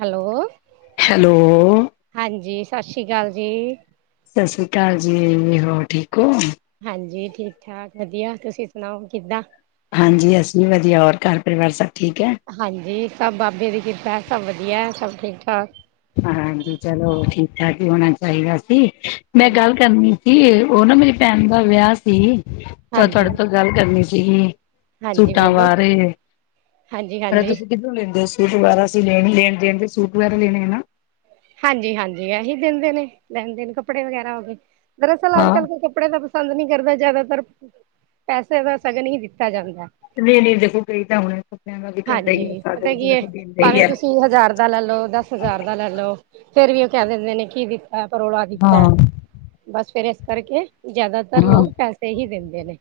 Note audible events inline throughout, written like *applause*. Hello! Hello! ਹਾਂਜੀ ਸਤਿ ਸ਼੍ਰੀ ਅਕਾਲ ਜੀ। ਸਤਿ ਸ੍ਰੀ ਅਕਾਲ ਜੀ। ਹੋਰ ਠੀਕ ਹੋ? ਹਾਂਜੀ! ਠੀਕ ਠਾਕ ਵਧੀਆ! ਤੁਸੀਂ ਸੁਣਾਓ ਕਿੱਦਾਂ? ਹਾਂਜੀ! ਅਸੀਂ ਵੀ ਵਧੀਆ । ਹੋਰ ਘਰ ਪਰਿਵਾਰ ਸਬ ਹਾਂਜੀ! ਸਭ ਬਾਬੇ ਦੀ ਕਿਰਪਾ ਹੈ । ਸਭ ਵਧੀਆ ਹੈ। ਸਭ ਠੀਕ ਠਾਕ। ਹਾਂਜੀ! ਚਲੋ ਠੀਕ ਠਾਕ ਹੀ ਹੋਣਾ ਚਾਹੀਦਾ ਸੀ। ਮੈਂ ਹਾਂਜੀ। ਗੱਲ ਕਰਨੀ ਕੀ! ਏ ਉਹ ਨਾ ਮੇਰੀ ਭੈਣ ਦਾ ਵਿਆਹ ਸੀ, ਤਾਂ ਹਾਂਜੀ, ਤੁਹਾਡੇ ਤੋਂ ਗੱਲ ਕਰਨੀ ਸੀਗੀ। ਹਾਂਜੀ ਸੂਟਾਂ ਬੋਲੋ ਵਾਰੇ। ਹਾਂਜੀ, ਪਰ ਹਾਂਜੀ। ਤੁਸੀਂ ਕਿੱਧੋਂ ਲੈਂਦੇ ਹੋ ਸੂ--? ਸੂਟ! *unintelligible* ਅਸੀ ਲੈਣ ਦੇਣ-ਦੇਣ ਤੇ ਸੂਟ ਵਗੈਰਾ ਲੈਣੇ ਹੈ ਨਾ। ਹਾਂਜੀ! ਹਾਂਜੀ! ਐਹੀ ਦਿੰਦੇ ਨੇ। ਲੈਣ ਦੇਣ! ਕੱਪੜੇ ਵਗੈਰਾ ਹੋ ਗਏ । ਦਰਅਸਲ! ਅੱਜ ਹਾਂ ਕਲ ਕੋਈ ਕੱਪੜੇ ਦਾ ਪਸੰਦ ਨਹੀਂ ਕਰਦਾ। ਜਿਆਦਾਤਰ ਪੈਸੇ ਦਾ ਸਗਨ ਹੀ ਦਿੱਤਾ ਜਾਂਦਾ ਹੈ। ਨਹੀਂ! ਨਹੀਂ! ਦੇਖੋ ਕਈ ਤਾਂ ਹੁਣੇ ਕੱਪੜਿਆਂ ਦਾ ਵੀ ਕਰਦਾ ਹੀ ਹੈ ਹਾਂਜੀ! ਸਾਡੇ ਪਤਾ ਵਿੱਚ ਕੀ ਹੈ! ਦੇਖੋ ਦਿੰਦੇ ਹੀ ਭਾਵੇਂ ਹੈ ਤੁਸੀਂ ਹਜ਼ਾਰ ਦਾ ਲੈ ਲੋ ਦਸ ਹਜ਼ਾਰ ਦਾ ਲੈ ਲੋ। ਫੇਰ ਵੀ ਉਹ ਕਹਿ ਦਿੰਦੇ ਨੇ, ਕੀ ਦਿੱਤਾ ਹੈ? ਪਰੋਲਾ ਦਿੱਤਾ ਹੈ। ਹਾਂ ਬਸ ਫੇਰ ਇਸ ਕਰਕੇ ਜ਼ਿਆਦਾਤਰ ਹਾਂ ਲੋਕ ਪੈਸੇ ਹੀ ਦਿੰਦੇ ਨੇ।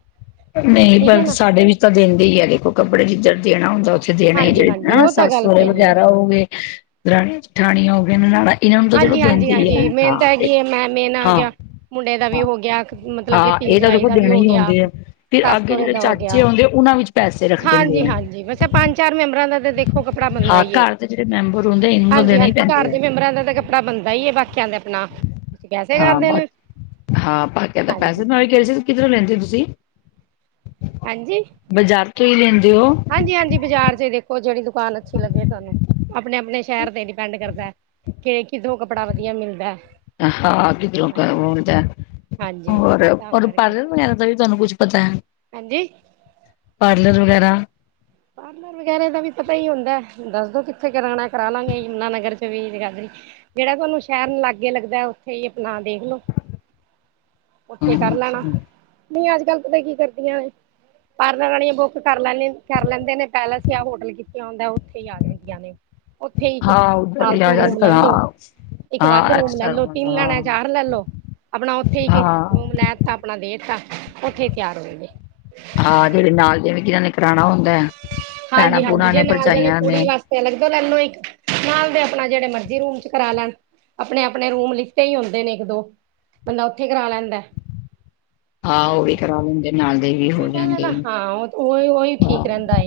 ਨਹੀਂ! ਠੀਕ ਹੈ ਪਰ ਨਾ ਸਾਡੇ ਵੀ ਤਾਂ ਦਿੰਦੇ ਹੀ, ਐ ਦੇਖੋ ਕੱਪੜੇ, ਜਿੱਧਰ ਦੇਣਾ ਹੁੰਦਾ ਓਥੇ ਦੇਣਾ ਹੀ। ਜਿਹੜੇ ਹਾਂਜੀ-ਹਾਂਜੀ ਨਾ! ਉਹ ਤਾਂ ਸੱਸ- ਗੱਲ ਸਹੁਰਰੇ ਸਹੀ ਹੈ ਵਗੈਰਾ ਹੋ ਗਏ । ਦਰਾਣੀ -ਜੇਠਾਣੀ ਹੋ ਗਏਨ। ਨਨਾਦਾ ਹਾਂਜੀ! ਹਾਂਜੀ! ਹਾਂਜੀ! ਮੇਨ ਤਾਂ ਹੈਗੀ ਹੈ। ਮੈਂ-ਮੇਨ ਆ ਹਾਂ ਗਯਾ। ਮੁੰਡੇ ਦਾ ਵੀ ਹੋ ਗਿਆ। ਮਤਲਬ ਕਿ! ਹਾਂ ਧੀ ਇਹ ਤਾਂ ਜਵਾਈ ਦੇਖੋ ਦਾ ਵੀ ਦੇਣੇ ਹੋ ਹੀ ਗਿਆ। ਹੁੰਦੇ ਆ ਫਿਰ ਅੱਗੇ ਸਸ-ਸੌਰੇ ਜਿਹੜੇ ਦਾ ਹੋ ਚਾਚੇ ਗਿਆ। ਆਉਂਦੇ ਉਹਨਾਂ ਵਿੱਚ ਪੈਸੇ ਰੱਖ ਦਿੰਦੇ ਆ ਹਾਂਜੀ! ਹਾਂਜੀ! ਵੈਸੇ, ਪੰਜ ਚਾਰ ਮੈਂਬਰਾਂ ਦਾ ਦੇ ਦੇਖੋ ਕੱਪੜਾ ਬਣਦਾ ਹਾਂ ਹੀ ਹੈ। ਘਰ ਦੇ ਜਿਹੜੇ ਮੈਂਬਰ ਹੁੰਦੇ ਇਹਨਾਂ ਨੂੰ ਹਾਂਜੀ ਦੇਣੇ ਹੀ ਹਾਂਜੀ ਪੈਂਦੇ ਘਰ ਆ ਦੇ ਮੈਂਬਰਾਂ ਦਾ ਤਾਂ ਕੱਪੜਾ ਬਣਦਾ ਹੈ । ਨਹੀਂ ਏ ਵਕਿਆ ਦੇ। ਹਾਂ ਬ ਹਾਂ ਪਾ ਕੇ ਤਾਂ ਪੈਸੇ ਨਾਲੇ ਕੇਹਰਿ ਸੀ ਕਿਧਰੋਲੈਂਦੇ ਹੋ ਤੁਸੀਂ। ਬਜ਼ਾਰ । ਹਾਂਜੀ! ਹਾਂਜੀ! ਬਾਜ਼ਾਰ ਚ ਹੀ ਦੇਖੋ! ਜਿਹੜੀ ਦੁਕਾਨ ਅੱਛੀ ਲੱਗੇ ਤੁਹਾਨੂੰ। ਆਪਣੇ ਆਪਣੇ ਸ਼ਹਿਰ ਤੇ ਡਿਪੈਂਡ ਕਰਦਾ ਹੈ, ਕਿ ਕਿਧਰੋਂ ਕੱਪੜਾ ਵਧੀਆ ਮਿਲਦਾ ਹੈ? ਅ ਹਾਂ ਕਿਧਰੋਂ ਹੂਂਣ! *unintelligible* ਹਾਂਜੀ ਤਾਂ ਹੋਰ-ਹੋਰ ਕਰਕੇ ਪਾਰਲਰ ਭਗੈਰਾ ਦਾ ਵੀ ਤੁਹਾਨੂੰ ਕੁੱਛ? ਪਤਾ ਹੈ। ਹਾਂਜੀ। ਪਾਰਲਰ ਵਗੈਰਾ? ਪਾਰਲਰ ਵਗੈਰਾ ਦਾ ਵੀ ਪਤਾ ਹੀ ਹੁੰਦਾ ਹੈ। ਦੱਸਦੋ ਕਿੱਥੇ ਕਰਾਉਣਾ ਹੈ, ਕਰਾ ਲਾਂਗੇ। ਯਮੁਨਾ ਨਗਰ ਚ ਵੀ ਜਿਹੜਾ ਤੁਹਾਨੂੰ ਸ਼ਹਿਰ ਨੂੰ ਲਾਗੇ ਲੱਗਦਾ ਹੈ, ਉੱਥੇ ਹੀ। ਨਾ ਦੇਖਲੋ! ਉੱਥੇ ਕਰ ਲੈਣਾ। ਨਹੀਂ ਆਜ ਗਲਤ ਤਾਂ ਕੀ ਕਰਦੀਆਂ ਏਹ! ਪਾਰਲਰ ਵਾਲੀਆਂ ਬੁੱਕ ਕਰ ਲੈਂਦੀ। ਕਰ ਲੈਂਦੇ ਨੇ। ਪੈਲਸ ਯਾਂ ਹੋਟਲ ਕੀਤਾ ਹੁੰਦਾ ਹੈ ਓ ਉੱਥੇ ਹੀ ਆ ਜਾਣਦੀਆਂ ਨੇ। ਉੱਥੇ ਹੀ ਇੱਕ ਹਾਂ ਉਧਰ ਵੀ ਫਾਲਤੂ ਅੱਜ ਰੂਮ ਕੱਲ ਲੈ ਲੋ। ਹਾਂ ਇੱਕ ਵੱਧ ਹਾਂ ਰੂਮ ਲੈ ਐਕਸਟਰਾ ਲੋ। ਤਿੰਨ ਲੈਣਾ ਹੈ, ਹਾਂ ਚਾਰ ਲੈਲੋ। ਆਪਣਾ ਉੱਥੇ ਹੀ ਇਕ-ਇਕ ਹਾਂ ਰੂਮ ਲੈ ਦਿੱਤਾਾ। ਆਪਣਾ ਦੇ ਦਿੱਤਾ। ਉੱਥੇ ਹੀ ਤਿਆਰ ਹੋਏ ਨੇ। ਹਾਂ! ਜਿਹੜੇ ਨਾਲ, ਜਿਵੇ ਜਿਹਨਾਂ ਨੇ ਕਰਾਉਣਾ ਹੁੰਦਾ ਹੈ। ਭੈਣਾਂ ਹਾਂਜੀ! ਹਾਂਜੀ! ਭੂਣਾਂ ਜੇ ਨਾਲ ਜਾ ਨੇ ਭਰਜਾਈਆਂ ਕੁੜੀ ਵਾਸਤੇ ਅਲੱਗ ਲੈਲੋ। ਇੱਕ ਨਾਲ ਦੇ ਆਪਣਾ ਜਿਹੜੇ ਮਰਜੀ ਰੂਮ ਚ ਕਰਾ ਲੈਣ। ਆਪਣੇ ਆਪਣੇ ਰੂਮ ਲਿਖਤੇ ਹੀ ਹੁੰਦੇ ਨੇ ਇੱਕ ਦੋ। ਬੰਦਾ ਉੱਥੇ ਕਰਾ ਲੈਂਦਾ ਹੈ। ਹਾਂ ਉਹ ਵੀ ਕਰਾ ਲੈਂਦੇ ਨਾਲ। ਦੇ ਵੀ ਹੋ ਜਾਂਦੇ *unintelligible* ਹਾਂ ਉਹੀ ਉਹੀ ਹਾਂ ਠੀਕ ਰਹਿੰਦਾ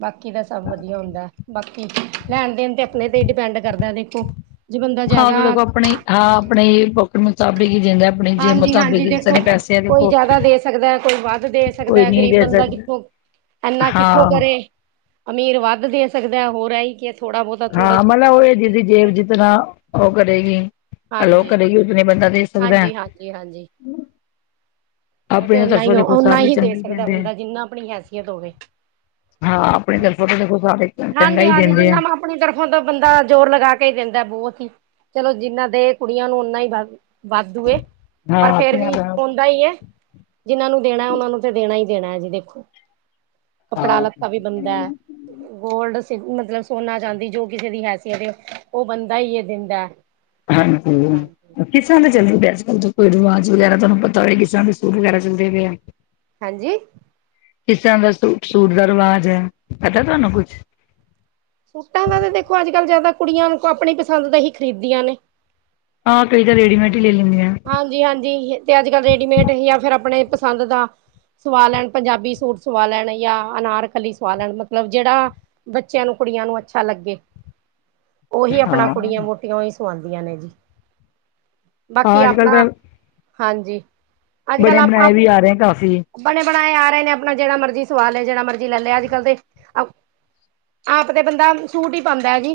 ਬਾਕੀ ਤਾਂ ਸਭ ਵਧੀਆ ਹੁੰਦਾ। ਬਾਕੀ ਲੈਣ ਦੇਣ ਤੇ ਆਪਣੇ ਤੇ ਹੀ ਡਿਪੈਂਡ ਕਰਦਾ ਦੇਖੋ। ਜੇ ਬੰਦਾ ਹਾਂ ਜ਼ਿਆਦਾ ਦੇਖੋ ਆਪਣੇ ਹਾਂ ਆਪਣੇ ਪੌਕਟ ਮੁਤਾਬਿਕ। ਹੀ ਦਿੰਦਾ ਆਪਣੇ ਜੇਬ ਹਾਂਜੀ ਮੁਤਾਬਿਕ ਹਾਂਜੀ ਹੀ ਜਿਸ ਦੇਖੋ ਨੇ ਪੈਸੇ ਆ ਕੋਈ ਦੇਖੋ ਜ਼ਿਆਦਾ ਦੇ ਸਕਦਾ ਕੋਈ ਵੱਧ ਦੇ ਕੋਈ ਸਕਦਾ ਨਹੀਂ ਗਰੀਬ ਦੇ ਬੰਦਾ। ਸਕਦਾ ਕਿੱਥੋਂ ਇਨਾ ਕਿੱਥੋਂ ਹਾਂ ਕਰੇ ਅਮੀਰ ਵੱਧ ਦੇ ਸਕਦਾ ਹੋਰ ਏਹੀ ਕਿ ਥੋੜਾ ਬਹੁਤਾ ਥੋੜੇ ਹਾਂ ਚ ਮਤਲਬ ਥੋੜਾ ਉਹ ਇਹ ਬਹੁਤੇ ਚ ਜਿਦੀ ਬਹੁਤਾ ਜੇਬ ਹੀ ਹੁੰਦਾ ਜਿਤਨਾ ਹੈ। ਉਹ ਕਰੇਗੀ। ਹੈਲੋ ਹਾਂਜੀ, ਕਦੇ ਵੀ *unintelligible* ਬੰਦਾ ਦੇ ਸਕਦਾ ਹੈ। ਹਾਂਜੀ, ਹਾਂਜੀ ਹਾਂਜੀ ਉਹ ਤੇ ਆਪਣੀ ਓਨਾ ਹੀ ਤਰਫੋਂ ਦੇਖੋ ਓਨਾ ਸਾਰੇ ਹੀ ਦੇ ਚੰਗੀ ਸਕਦਾ ਦਿੰਦੇ ਆ। ਬੰਦਾ ਜਿੰਨਾ ਆਪਣੀ ਹੈਸੀਅਤ ਹੋਵੇ। ਹਾਂ ਆਪਣੀ ਤਰਫੋਂ ਤਾਂ ਦੇਖੋ ਸਾਰੇ ਚੰਗਾ ਹਾਂਜੀ ਹੀ ਹਾਂਜੀ ਦਿੰਦੇ ਆ ਜਿੰਨਾ ਮੈਂ ਆਪਣੀ ਤਰਫੋਂ ਤੋਂ ਬੰਦਾ ਜ਼ੋਰ ਲਗਾ ਕੇ ਦਿੰਦਾ। ਦਾ ਬਹੁਤ ਹੀ ਚਲੋ ਜਿੰਨਾ ਦੇ ਕੁੜੀਆਂ ਨੂੰ ਓਨਾ ਹੀ। ਵਾੱਧੂ ਏ ਪਰ ਹਾਂ ਫੇਰ ਧੀਆਂ ਵੀ ਭੈਣਾਂ ਹਉਂਦਾ ਹੀ ਹੈ ਜਿਹਨਾਂ ਨੂੰ ਦੇਣਾ ਉਹਨਾਂ ਨੂੰ ਤੇ ਦੇਣਾ ਹੀ। ਦੇਣਾ ਏ ਜੀ ਦੇਖੋ ਕੱਪੜਾ ਲੱਤਾ ਵੀ ਬਣਦਾ ਹੈ ਹਾਂਜੀ। ਗੋਲਡ ਮਤਲਬ ਸੋਨਾ ਚਾਂਦੀ ਜੋ ਕਿਸੇ ਦੀ ਹੈਸੀਅਤ ਏ ਓ ਬੰਦਾ ਹੀ ਹੈ ਦਿੰਦਾ ਹਾਂ ਹਾਂਜੀ। ਕਿਸ ਚੱਲ ਪ ਅੱਜ ਕੱਲ ਕੋਈ ਰਵਾਜ਼ ਵਗੈਰਾ ਤੁਹਾਨੂੰ ਪਤਾ ਹੋ ਕਿਸ ਤਰ੍ਹਾਂ ਦੇ ਸੂਟ ਵਗੈਰਾ ਚੱਲਦੇ ਪਏ ਆ। ਹਾਂਜੀ ਕਿਸਰ ਦਾ ਸੂਟ ਸੂਟ ਦਾ ਰਿਵਾਜ ਹੈ ਪਤਾ ਤੁਹਾਨੂੰ ਕੁਛ। ਸੂਟਾਂ ਦਾ ਤਾਂ ਦੇਖੋ ਅੱਜ ਕੱਲ੍ਹ ਜਿਆਦਾ ਕੁੜੀਆਂ ਆਪਣੀ ਪਸੰਦ ਦਾ ਹੀ ਖ਼ਰੀਦੀਆਂ ਨੇ। ਹਾਂ ਕਈਂ ਤਾਂ ਰੇਡੀਮੇਡ। ਹੀ ਲੈ ਲੈਂਦੀਆਂ ਹਾਂਜੀ ਹਾਂਜੀ ਤੇ ਅੱਜ ਕੱਲ ਰੇਡੀਮੇਡ ਜਾਂ ਫਿਰ ਆਪਣੇ ਪਸੰਦ ਦਾ। ਸਵਾ ਲੈਣ ਪੰਜਾਬੀ ਸੂਟ ਸਵਾ ਲੈਣ ਜਾਂ ਅਨਾਰਕਲੀ ਸਵਾ ਲੈਣ ਮਤਲਬ ਜਿਹੜਾ ਬੱਚਿਆਂ ਨੂੰ ਕੁੜੀਆਂ ਨੂੰ ਅੱਛਾ ਲੱਗੇ ਹ *unintelligible* ਉਹੀ ਆਪਣਾ ਕੁੜੀਆਂ ਵੋਹਟੀਆਂ ਹੀ ਸਵਾਂਦੀਆਂ ਨੇ ਜੀ ਬਾਕੀ ਹਾਂ ਅੱਜ ਕੱਲ੍ਹ ਆਪਣਾ ਤਾਂ ਹਾਂਜੀ ਅੱਜ ਕੱਲ ਬਣੇ ਆਪਾਂ ਬਣਾਏ ਵੀ ਆ ਰਹੇ ਕਾਫੀ ਬਣੇ ਬਣਾਏ ਆ ਨੇ ਆਪਣਾ ਜਿਹੜਾ ਮਰਜ਼ੀ ਸਵਾਲ ਹੈ ਜਿਹੜਾ ਮਰਜੀ ਲੈ ਲਿਆ ਅੱਜ ਕੱਲ੍ਹ ਤੇ ਆਪ ਤੇ ਬੰਦਾ ਸੂਟ ਹੀ ਪਾਂਦਾ ਐ ਜੀ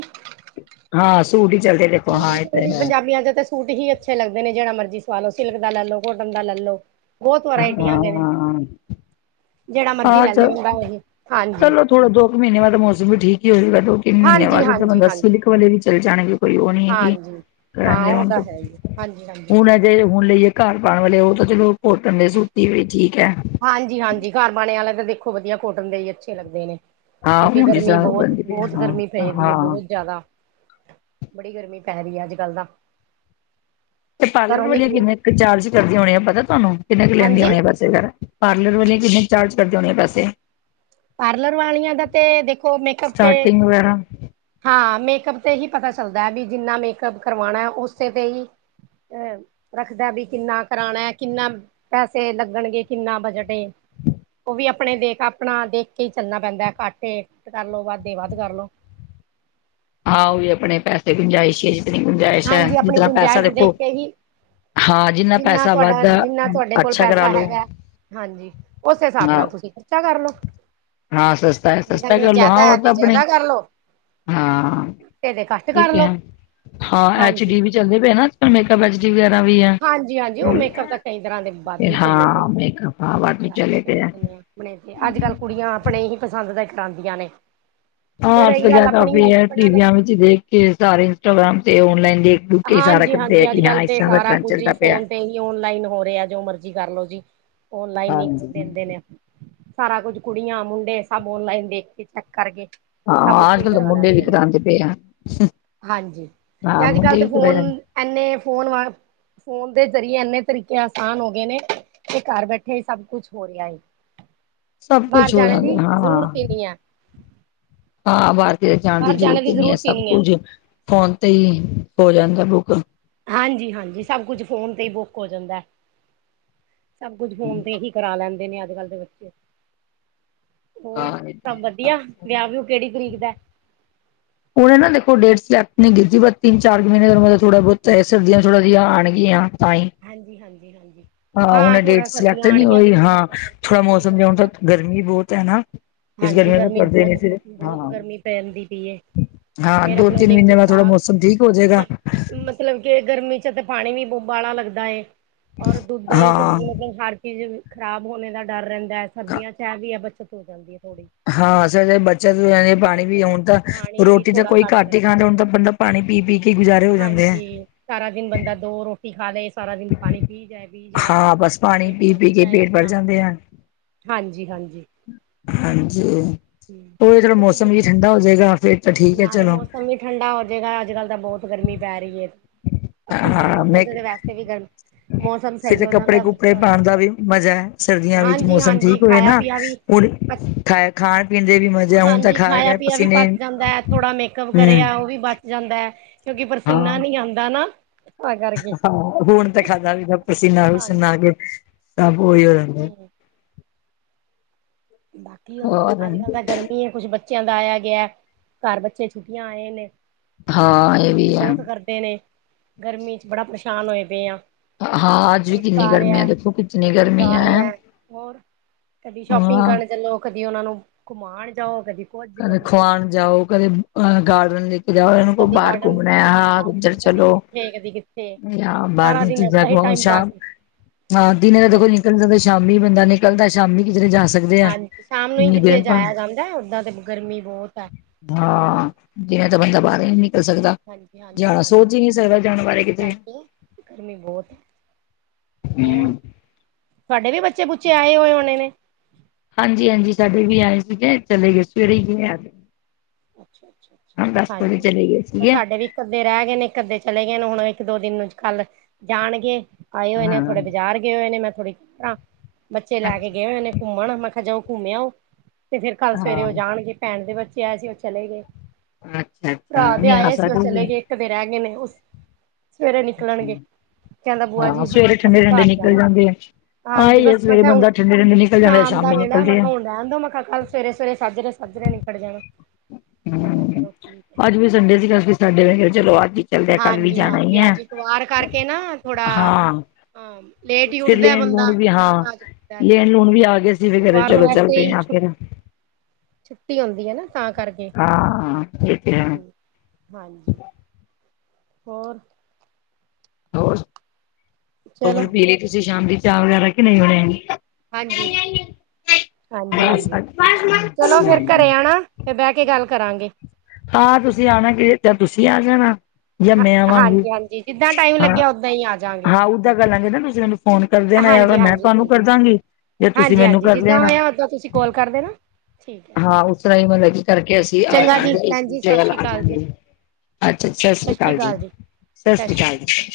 ਹਾਂ ਹੀ ਚੱਲਦੇ ਦੇਖੋ ਸੂਟ ਹਾਂ ਹੀ ਇਹ ਸੂਟ ਤਾਂ ਹੀ ਹੈ। ਪੰਜਾਬੀਆਂ ਦੇ ਤਾਂ ਸੂਟ ਹੀ ਅੱਛੇ ਲੱਗ ਜਿਹੜਾ ਮਰਜ਼ੀ ਸਵਾ ਲੋ ਸਿਲਕ ਦਾ ਲੈ ਲੋ ਕੋਟਨ ਦਾ ਲੈ ਲੋ ਬਹੁਤ ਵਰਾਇਟੀਆਂ ਦੇ ਨੇ ਹਾਂ ਜਿਹੜਾ ਮਰਜੀ ਹਾਂ, ਲੈ ਲੇ ਚੱਲ ਬੰਦਾ ਉਹੀ ਹਾਂਜੀ ਚੱਲੋ ਥੋੜਾ ਦੋ ਕੁ ਮਹੀਨੇ ਬਾਅਦ ਮੌਸਮ ਵੀ ਠੀਕ ਹੀ ਹੋਏਗਾ ਉਦੋਂ ਤਿੰਨ ਮਹੀਨੇ ਹਾਂਜੀ ਬਾਅਦ ਤਾਂ ਹਾਂਜੀ ਬੰਦਾ ਹਾਂਜੀ ਸਿਲਕ ਵਾਲੇ ਵੀ ਚੱਲ ਜਾਣੇਗੇ ਕੋਈ ਉਹ ਨਹੀਂ ਹੈਗੀ ਹਾਂਜੀ ਹਾਂ ਉਹ ਰਯੋਨ ਤਾਂ ਤੇ ਹੈ ਹੀ ਹਾਂਜੀ ਹਾਂਜੀ ਹੁਣ ਅ ਜੇ ਹੁਣ ਲਈਏ ਘਰ ਪਾਉਣ ਵਾਲੇ ਉਹ ਤਾਂ ਚਲੋ ਕੋਟਨ ਦੇ ਸੂਤੀ ਵੀ ਠੀਕ ਹੈ। ਹਾਂਜੀ ਹਾਂਜੀ ਘਰ ਪਾਣੇ ਵਾਲੇ ਤਾਂ ਦੇਖੋ ਵਧੀਆ ਕੋਟਨ ਦੇ ਹੀ ਅੱਛੇ ਲੱਗਦੇ ਨੇ। ਹਾਂ ਕਿਉਂਕਿ ਹੁਣ ਜਿਸ ਗਰਮੀ ਤਰ੍ਹਾਂ ਬਹੁਤ ਬਣਦੀ ਪਈ ਬਹੁਤ ਹਾਂ ਗਰਮੀ ਪੈਂਦੀ ਹੈ ਹਾਂ ਬਹੁਤ ਜ਼ਿਆਦਾ। ਬੜੀ ਗਰਮੀ ਪੈ ਰਹੀ ਹੈ ਅੱਜ ਕੱਲ੍ਹ ਤਾਂ। ਤੇ ਪਾਰਲਰ ਘਰੋਂ ਵਾਲਿਆਂ ਨਿਕਲ ਕਿੰਨੇ ਕੁ ਚਾਰਜ ਕਰਦੀਆਂ ਹੋਣੀ ਆ ਪਤਾ ਤੁਹਾਨੂੰ ਕਿੰਨੇ ਕੁ ਲੈਂਦੀਆਂ ਹਾਂਜੀ ਹੋਣੀ ਪੈਸੇ ਵਗੈਰਾ ਪਾਰਲਰ ਵਾਲੀਆਂ ਕਿੰਨੇ ਚਾਰਜ ਕਰਦੀਆ ਹੋਨੀਆ ਪੈਸੇ ਪਾਰਲਰ ਵਾਲੀਆਂ ਦਾ ਤੇ ਦੇਖੋ ਮੇਕਅੱਪ ਤੇ। ਸਟਾਰਟਿੰਗ ਵਗੈਰਾ ਹਾਂ ਮੇਕਅਪ ਤੇ ਹੀ ਪਤਾ ਚੱਲਦਾ ਵੀ ਜਿੰਨਾ ਮੇਕਅਪ ਕਰਵਾਉਣਾ ਉਸੇ ਤੇ ਹੀ। ਅ ਰੱਖਦਾ ਵੀ ਕਿੰਨਾ ਕਰਾਉਣਾ ਕਿੰਨਾ ਪੈਸੇ ਲੱਗਣਗੇ ਕਿੰਨਾ ਬਜਟ ਏ ਉਹ ਵੀ ਆਪਣੇ ਦੇਖ ਆਪਣਾ ਦੇਖ ਕੇ ਹੀ ਚੱਲਣਾ ਪੈਂਦਾ ਘੱਟ ਏ ਕਰਲੋ ਵੱਧ ਏ ਵੱਧ ਕਰਲੋ। ਹਾਂ ਉਹ ਵੀ ਆਪਣੇ ਪੈਸੇ ਗੁੰਜਾਇਸ਼ ਹੈ ਜਿਤਨੀ ਗੁੰਜਾਇਸ਼ ਹੈ ਹਾਂਜੀ ਆਪਣੀ ਜਿਤਨਾ ਪੈਸਾ ਗੁੰਜਾਇਸ਼ ਦੇਖੋ ਦੇਖ ਕੇ ਹੀ ਹਾਂ ਜਿੰਨਾ ਪੈਸਾ ਤੁਹਾਡਾ ਵੱਧਦਾ ਜਿੰਨਾ ਤੁਹਾਡੇ ਕੋਲ ਅੱਛਾ ਕਰਾ ਪੈਸਾ ਲੋ। ਹੈਗਾ ਹਾਂਜੀ ਉਸ ਹਿਸਾਬ ਹਾਂ ਨਾਲ ਤੁਸੀਂ ਖਰਚਾ ਕਰਲਓ ਹਾਂ ਸਸਤਾ ਹੈ ਸਸਤਾ ਕਰਲੋ ਹਾਂ ਉਹ ਤਾਂ ਤੇ ਆਪਣੇ ਜ਼ਿਆਦਾ ਕਰਲੋ ਹਾਂ ਤੇ ਤੇ ਘੱਟ ਇਹ ਤੇ ਕਰਲੋ ਹੈ ਹਾਂ ਐਚ ਹਾਂਜੀ ਡੀ ਵੀ ਚੱਲਦੇ ਪਏ ਨਾ ਮੇਕਪ ਐਚ ਵਗੈਰਾ ਵੀ ਆ ਹਾਂਜੀ-ਹਾਂਜੀ ਉਹ ਮੇਕਅਪ ਤਾਂ ਹਾਂ ਮੇਕਅਪ ਹਾਂ ਬਾਕੀ *inaudible* ਚਲੇ ਤੇ ਹੈ। ਅੱਜ ਕੱਲ ਕੁੜੀਆਂ ਆਪਣੇ ਹੀ ਪਸੰਦ ਦਾ ਕਰਾਂਦੀਆਂ ਨੇ। ਤੇ ਹਾਂ ਅੱਜ ਰਹੀ ਕੱਲ ਗੱਲ ਜ਼ਿਆਦਾ ਆਪਣੀ *unintelligible* ਆਪਣਾ ਤੇ ਟੀਵੀਆਂ ਵਿੱਚ ਦੇਖ ਕੇ ਸਾਰੇ ਇੰਸਟਾਗ੍ਰਾਮ ਤੇ ਔਨਲਾਈਨ ਦੇਖ ਦੁਖ ਕੇ ਹੀ ਸਾਰਾ ਕਰਦੇ ਆ ਕੀ ਹਾਂ ਇਸ ਤਰ੍ਹਾਂ ਦਾ ਟਰੈਂਡ ਕੁਜੀ ਚੱਲਦਾ ਪਿਆ। ਫੋਨ ਤੇ ਹੀ ਆਨਲਾਈਨ ਹੋ ਰਿਹਾ ਜੋ ਮਰਜ਼ੀ ਕਰਲੋ ਜੀ ਆਨਲਾਈਨ ਹੀ ਹਾਂਜੀ। ਦਿੰਦੇ ਨੇ ਸਾਰਾ ਕੁੱਝ ਕੁੜੀਆਂ ਮੁੰਡੇ ਸਭ ਔਨਲਾਈਨ ਦੇਖ ਕੇ ਚੈੱਕ ਕਰਕੇ ਸਭ ਹਾਂ, ਉੱਥੇ ਅੱਜ ਹੀ ਕੱਲ੍ਹ ਤਾਂ ਕਰਾ ਮੁੰਡੇ ਵੀ ਲੈਂਦੇ ਨੇ ਕਰਾਂਦੇ ਪਏ ਆਂ ਹਾਂਜੀ। ਤੇ ਅੱਜ ਕੱਲ ਤੇ ਫੋਨ ਐਨੇ ਫੋਨ ਵਾ ਫੋਨ ਦੇ ਜ਼ਰੀਏ ਇੰਨੇ ਤਰੀਕੇ ਆਸਾਨ ਹੋ ਗਏ ਨੇ ਕਿ ਘਰ ਬੈਠੇ ਹੀ ਸਭ ਕੁਛ ਹੋ ਰਿਹਾ ਏ ਸਭ ਬਾਹਰ ਕੁਛ ਹੋ ਜਾਣੇ ਜਾਂਦਾ ਦੀ ਹਾਂ ਜ਼ਰੂਰਤ ਹੀ ਨਹੀਂ ਆ ਹਾਂ, ਬਾਹਰ ਕਿਤੇ ਜਾਣ ਦੀ ਜ਼ਰੂਰਤ ਹੀ ਨਹੀਂ ਹੈ ਸਭ ਕੁਝ ਫੋਨ ਤੇ ਹੀ ਹੋ ਜਾਂਦਾ ਬੁੱਕ ਹਾਂਜੀ ਹਾਂਜੀ, ਸਭ ਕੁਝ ਫੋਨ ਤੇ ਹੀ ਬੁੱਕ ਹੋ ਜਾਂਦਾ। ਸਭ ਕੁੱਝ ਹੂੰ। ਫੋਨ ਤੇ ਹੀ ਕਰਾ ਲੈਂਦੇ ਨੇ ਅੱਜ ਕੱਲ੍ਹ ਦੇ ਬੱਚੇ ਹੋਰ ਹਾਂ ਇਹ ਸਭ ਤੇ ਹੈ ਵਧੀਆ ਵਿਆਹ ਵਿਊ ਕਿਹੜੀ ਤਰੀਕ ਦਾ ਹੁਣੇ ਨਾ ਦੇਖੋ ਡੇਟ ਸਲੈ ਨਹੀਂ *unintelligible* ਤਿੰਨ ਚਾਰ ਦਿਨਾਂ ਦੀ ਮਤਲਬ ਥੋੜਾ ਬਹੁਤ ਤੇ ਹੈ ਸਰਦੀਆਂ ਥੋੜਾ ਜਿਆਂ ਆਣਗੀਆਂ। ਹਾਂਜੀ-ਹਾਂਜੀ, ਹਾਂਜੀ ਹਾਂ, ਹੁਣੇ ਡੇਟ ਥੋੜਾ ਸਿਲੈੱਕਟ ਸਰਦੀਆਂ ਨੀ ਆਉਣਗੀਆਂ ਹੋਈ ਅਕਤੂਬਰ ਹਾਂ ਨਵੰਬਰ ਇਹੀ ਥੋੜ੍ਹਾ ਤਰੀਕ ਮੌਸਮ ਜਾ ਹੁਣ ਤਾਂ ਰੱਖਣਾ ਗਰਮੀ ਬਹੁਤ ਐ ਨਾ ਇਸ ਹਾਂਜੀ ਨੂੰ ਗਰਮੀ ਕਰਦੇ ਬਹੁਤ ਨੇ ਫਿਰ ਬਹੁਤ ਹਾਂ ਗਰਮੀ ਪੈਂਦੀ ਪਈ ਏ ਹਾਂ ਫੇਰ ਦੋ ਆਪਣਾ ਤਿੰਨ ਮਹੀਨੇ ਦੇਖੋ ਬਾਅਦ ਥੋੜਾ ਸਾਗ ਮੌਸਮ ਠੀਕ ਹੋ ਮ ਜਾਏਗਾ ਮਤਲਬ ਕਿ ਗਰਮੀ ਚ ਤੇ ਪਾਣੀ ਵੀ ਬਹੁ ਬਾਲਾ ਲੱਗਦਾ ਏ ਔਰ ਦੁੱਧ, ਦਹੀ, ਹਾਂ ਸਬਜ਼ੀ ਮਤਲਬ ਹਰ ਚੀਜ਼ ਖ਼ਰਾਬ ਹੋਣੇ ਦਾ ਡਰ ਰਹਿੰਦਾ ਸਰਦੀਆਂ ਚ ਐ ਵੀ ਐ ਬੱਚਤ ਹੋ ਜਾਂਦੀ ਐ ਹਾਂ, ਸਈ ਗੱਲ ਬੱਚਤ ਵੀ ਹੈਨੀ ਪਾਣੀ ਅੱਛਾ ਵੀ ਅੱਛਾ। ਹੁਣ ਤਾਂ ਪਾਣੀ ਵੀ ਰੋਟੀ ਤਾਂ ਥੋੜਾ ਕੋਈ ਘੱਟ ਹੀ ਲੱਗਦਾ। ਖਾਂਦੇ ਹੁਣ ਤਾਂ ਬੰਦਾ ਪਾਣੀ ਪੀ ਪੀ ਕੇ ਗੁਜ਼ਾਰੇ ਹੋ ਜਾਂਦੇ ਹੈ ਹਾਂਜੀ, ਸਾਰਾ ਦਿਨ ਬੰਦਾ ਦੋ ਰੋਟੀ ਖਾ ਲਏ ਸਾਰਾ ਦਿਨ ਪਾਣੀ ਪੀ ਜਾਏ ਪੀ ਜਾਏ ਹਾਂ ਬਸ ਪਾਣੀ ਪੇਟ ਪੀ ਪੀ ਭਰੀ ਕੇ ਜਾਏ ਪੇਟ ਭਰ ਆਪਣਾ ਜਾਂਦੇ ਆ ਹਾਂਜੀ-ਹਾਂਜੀ ਹਾਂਜੀ ਉਹ ਥੜਾ ਤੇ ਮੌਸਮ ਵੀ ਕੁੱਝ ਠੰਡਾ ਹੋ ਜਾਏਗਾ ਫੇ ਨਾਲੇ ਮੌਸਮ ਵੀ ਠੰਡਾ ਹੋਜਏਗਾ ਅੱਜ ਕੱਲ ਤਾਂ ਬਹੁਤ ਗਰਮੀ ਪੈ ਰਹੀ ਹੈ- ਅਕਤੂਬਰ ਨਵੰਬਰ ਚ ਵੈਸ ਵੀ ਗਰਮੀ ਫਰ ਕੱਪੜੇ ਕੁਪੜੇ ਪਾਉਣ ਦਾ ਵੀ ਮਜ਼ਾ ਹੈ ਸਰਦੀਆਂ ਵਿੱਚ ਮੌਸਮ ਹਾਂਜੀ-ਹਾਂਜੀ ਠੀਕ ਹੋਏ ਖਾਇਆ ਨਾ ਪੀਆ ਵੀ ਹੁਣ ਖ ਖਾਣ ਪੀਣ ਦੇ ਵੀ ਮਜ਼ੇ ਹੁਣ ਤਾਂ ਹਾਂਜੀ ਖਾਇਆ ਗਿਆ ਪੀਆ ਵੀ ਪਸੀਨੇ ਪਚ ਜਾਂਦਾ ਹੈ ਥੋੜਾ ਮੇਕਅਪ ਕਰੇ ਹਮ ਉਹ ਵੀ ਬਚ ਜਾਂਦਾ ਹੈ ਕਿਉਂਕਿ ਪਰਸੀਨਾ ਹਾਂ ਨੀ ਆਂਦਾ ਨਾ ਤਾਂ ਕਰਕੇ ਹਾਂ, ਹੁਣ ਤਾਂ *unintelligible* ਪਰਸੀਨਾ ਪਰਸੁਨਾ ਆ ਹਾਂਜੀ ਕੇ ਸਭ ਓਹੀਓ ਹੂੰ *unintelligible* ਬਾਕੀ ਹੁਣ ਅੱਜ ਕੱਲ ਤਾਂ ਗਰਮੀ ਹੈ ਕੁੱਛ ਬੱ ਬੱਚਿਆਂ ਦਾ ਆਇਆ ਗਿਆ ਘਰ ਬੱਚੇ ਛੁੱਟੀਆਂ ਆਏ ਨੇ ਹਾਂ ਇਹ ਤੰਗ ਵੀ ਐ ਬਹੁਤ ਕਰਦੇ ਨੇ। ਗਰਮੀ ਚ ਬੜਾ ਪਰੇਸ਼ਾਨ ਹੋਏ ਪਏ ਆ ਹਾਂ, ਅੱਜ ਵੀ ਇੱਕ ਕਿੰਨੀ ਆ ਗਰਮੀ ਹੈ ਰਿਹਾ ਦੇਖੋ ਕਿਤਨੀ ਇੱਕ ਗਰਮੀ ਜਾ ਐ ਹੂੰ ਪਿੰਗਣ ਚੱਲੋ ਕਦੀ ਉਹਨਾਂ ਨੂੰ ਘੁੰਮਾਣ ਜਾਓ ਕਦੀ ਕੁੱਝ ਕਦੇ ਕਦੀ ਕੁੱਝ ਖਵਾਣ ਜਾਓ ਕਦੇ ਅਹ ਗਾਰਡਨਰ *unintelligible* ਕਦੀ ਬਾਹਰ ਗਾਰਡਨ ਘੁੰਮਣਾ ਕਦੀ ਆ ਪਾਰਕ *unintelligible* ਚ ਕਦੀ ਚਲੋ ਕਿੱਥੇ ਕਦੀ ਕਿੱਥੇ ਜਾਂ ਬਾਹਰ ਸਾਰਾ ਦੀਆਂ ਦਿਨ ਚੀਜ਼ਾਂ ਏਦਾਂ ਕ ਹੀ ਟਾਈਮ ਪਾਸ ਹਾਂ, ਦਿਨੇ ਤਾਂ ਦੇਖੋ ਹਾਂਜੀ *unintelligible* ਸ਼ਾਮੀ ਬੰਦਾ ਨਿਕਲਦਾ ਸ਼ਾਮੀ ਕਿਧਰੇ ਜਾ ਸਕਦੇ ਆ ਹਾਂਜੀ ਸ਼ਾਮ ਨੂੰ ਹੀ ਇੰਨੀ ਕਿੱਥੇ ਦੇਰ ਬਾਅਦ। ਜਾਇਆ ਜਾਂਦਾ ਹੈ ਓਦਾਂ ਤੇ ਗਰਮੀ ਬਹੁਤ ਹੈ ਹਾਂ, ਜਿਵੇਂ ਤਾਂ ਬੰਦਾ ਬਾਹਰ ਨੀ ਹਾਂਜੀ-ਹਾਂਜੀ, ਜਾਣ ਹਾਂਜੀ ਬਾਰੇ ਇਸ ਕਿਤੇ ਕਰਕੇ ਗਰਮੀ ਬਹੁਤ ਐ ਹੋਰ ਤੁਹਾਡੇ ਵੀ ਬੱਚੇ ਬੁੱਚੇ ਆਏ ਹੋਏ ਹੋਣੇ ਨੇ ਹਾਂਜੀ-ਹਾਂਜੀ ਸਾਡੇ ਵੀ ਆਏ ਸੀਗੇ ਚਲੇ ਗਏ ਸਵੇਰੇ ਹੀ ਗਏ ਅੱਜ ਹਾਂਜੀ ਚਲੇ ਗਏ ਤਾਂ ਸੀਗੇ ਸਾਡੇ ਵੀ ਇੱਕ ਅੱਧੇ ਰਹਿ ਗਏ ਨੇ ਇੱਕ ਅੱਧੇ ਚਲੇ ਗਏ ਨੇ ਹੁਣ ਇੱਕ ਦੋ ਦਿਨ ਨੂੰ ਕੱਲ ਜਾਣਗੇ ਆਏ ਹੋਏ ਨੇ ਹਾਂ ਥੋੜੇ ਬਾਜ਼ਾਰ ਗਏ ਹੋਏ ਨੇ ਮੈਂ ਥੋੜੀ ਬੱਚੇ ਲੈ ਕੇ ਅੱਛਾ ਗਏ ਹੋ ਇਹਨੇ ਘੁੰਮਣ ਮੈਂ ਕਿਹਾ ਕਿਹਾ ਜਾਓ ਘੁੰਮਿਆ ਉਹ ਤੇ ਫਿਰ ਕੱਲ ਸਵੇਰੇ ਹਾਂ ਉਹ ਜਾਣਗੇ ਭੈਣ ਦੇ ਬੱਚੇ ਆਏ ਸੀ ਉਹ ਚਲੇ ਗਏ ਅੱਛਾ ਅੱਛਾ ਭਰਾ ਦੇ ਨਹੀਂ ਆ ਆਏ ਸੀ ਉਹ ਸਾਡੇ ਵੀ ਚਲੇ ਗਏ ਇੱਕ ਦੇ ਰਹਿ ਗਏ ਨੇ ਸਵੇਰੇ ਨਿਕਲਣਗੇ ਕਹਿੰਦਾ ਬੂਆ ਹਾਂ ਜੀ ਸਵੇਰੇ ਠੰਡੇ ਅਸੀਂ ਠੰਡੇ ਘਰ ਨਿਕਲ ਜਾਣਾ ਜਾਂਦੇ ਆ ਹਾਂਜੀ ਆਹੀ ਬਸ ਹੈ ਮੈਂ ਸਵੇਰੇ ਕਿਹਾ ਹੁਣ ਬੰਦਾ ਠੰਡੇ ਠੰਡੇ ਨਿਕਲ ਜਾਂਦਾ ਸ਼ਾਮ ਦਾ ਸ਼ਾਮੀ ਵੇੜਾ ਮੈਂ ਨਿਕਲਦੇ ਆ ਕਿਹਾ ਹੁਣ ਰਹਿਣ ਦ ਮੈਂ ਕਿਹਾ ਕੱਲ ਸਵੇਰੇ ਸਵੇਰੇ ਸਾਜ ਰਹੇ ਕਿੱਧਰ ਨੀ ਖੜ ਜਾਣਾ ਕਹਿੰਦਾ ਹਮ ਚਲੋ ਠੀਕ ਹੈ ਅੱਜ ਵੀ ਸੰਡੇ ਸੀਗੇ ਸੰਡੇ ਗ ਚਲੋ ਅੱਜ ਹੀ ਚੱਲਦਿਆਂ ਕੱਲ ਵੀ ਹਾਂਜੀ ਜਾਣਾ ਹਾਂਜੀ ਹੈ ਅੱਜ ਇਤਵਾਰ ਕਰਕੇ ਨਾ ਥੋੜਾ ਹਾਂ। ਹਾਂ ਲੇਟ ਹੀ ਫਿਰ ਉੱਠਦਾ ਲੇਣ ਬੰਦਾ ਲੂਣ ਵੀ ਹਾਂ ਕੰਮ ਕਾਜ ਦਾ ਤੇ ਲੈਣ ਲੂਣ ਵੀ ਆ ਗਏ ਸੀ ਫਿਕਰ ਇਤਵਾਰ ਨੂੰ ਚਲੋ ਵੈਸੇ ਚਲਦੇ ਹੀ ਛੁ ਫਿਰ ਛੁੱਟੀ ਹੋ ਗਈ ਹੈਨਾ । ਹਾਂ ਇਹ ਹਾਂਜੀ। ਹੋਰ? ਹੋਰ? ਚਲੋ ਹੋਰ ਪੀਲੇ ਤੁਸੀਂ ਸ਼ਾਮ ਦੀ ਚਾਹ ਵਗੈਰਾ ਕਿ ਨਹੀਂ ਹੋਣੇ ਹੈਗੇ? ਹਾਂਜੀ। ਹਾਂਜੀ ਬਸ ਹਾਂਜੀ ਅੱਛਾ ਚਲੋ ਫਰ ਘਰੇ ਜੀ। ਆਣਾ ਫਿਰ ਬਹਿ ਕੇ ਗੱਲ ਕਰਾਂਗੇ। ਹਾਂ ਤੁਸੀਂ ਆਣਾ ਕਿ ਤੁਸੀਂ ਆ ਜਾਣਾ ਜਾਂ ਹਾਂ ਮੈਂ ਆਵਾਂਗੀ ਹਾਂਜੀ ਹਾਂਜੀ ਜਿੱਦਾਂ ਟਾਈਮ ਹਾਂ ਲੱਗਿਆ ਓਦਾਂ ਹੀ ਆ ਜਾਗੇ ਹਾਂ ਓਦਾਂ ਕਰ ਲਾਂਗੇ ਨਾ ਤੁਸੀਂ ਮੈਨੂੰ ਫੋਨ ਕਰ ਦੇਣਾ ਯਾਰ ਹਾਂਜੀ ਮੈਂ ਹਾਂਜੀ ਤੁਹਾਨੂੰ ਹਾਂਜੀ ਕਰਦਾਂਗੀ ਜੇ ਤੁਸੀਂ ਹਾਂਜੀ ਮੈਨੂੰ ਹਾਂਜੀ ਕਰ ਜਿੱਦਾਂ ਲੈਣਾ। ਹੋਇਆ ਓਦਾਂ ਤੁਸੀਂ ਕੋਲ ਕਰ ਦੇਣਾ ਠੀਕ ਹੈ ਹਾਂ ਉਸ ਤਰ੍ਹਾਂ ਹੀ ਮਤਲਬ ਕੀ ਕਰਕੇ ਅਸੀਂ ਆ ਚੰਗਾ ਜੀ ਜਾਵਾਂਗੇ ਭੈਣ ਜੀ ਤੇ ਸਤਿ ਸ਼੍ਰੀ ਆ ਅਕਾਲ ਜੀ ਜਾਂਗੇ ਅੱਛਾ ਸਤਿ ਸ਼੍ਰੀ ਅਕਾਲ ਜੀ ਸਤਿ ਸ੍ਰੀ ਅਕਾਲ ਜੀ।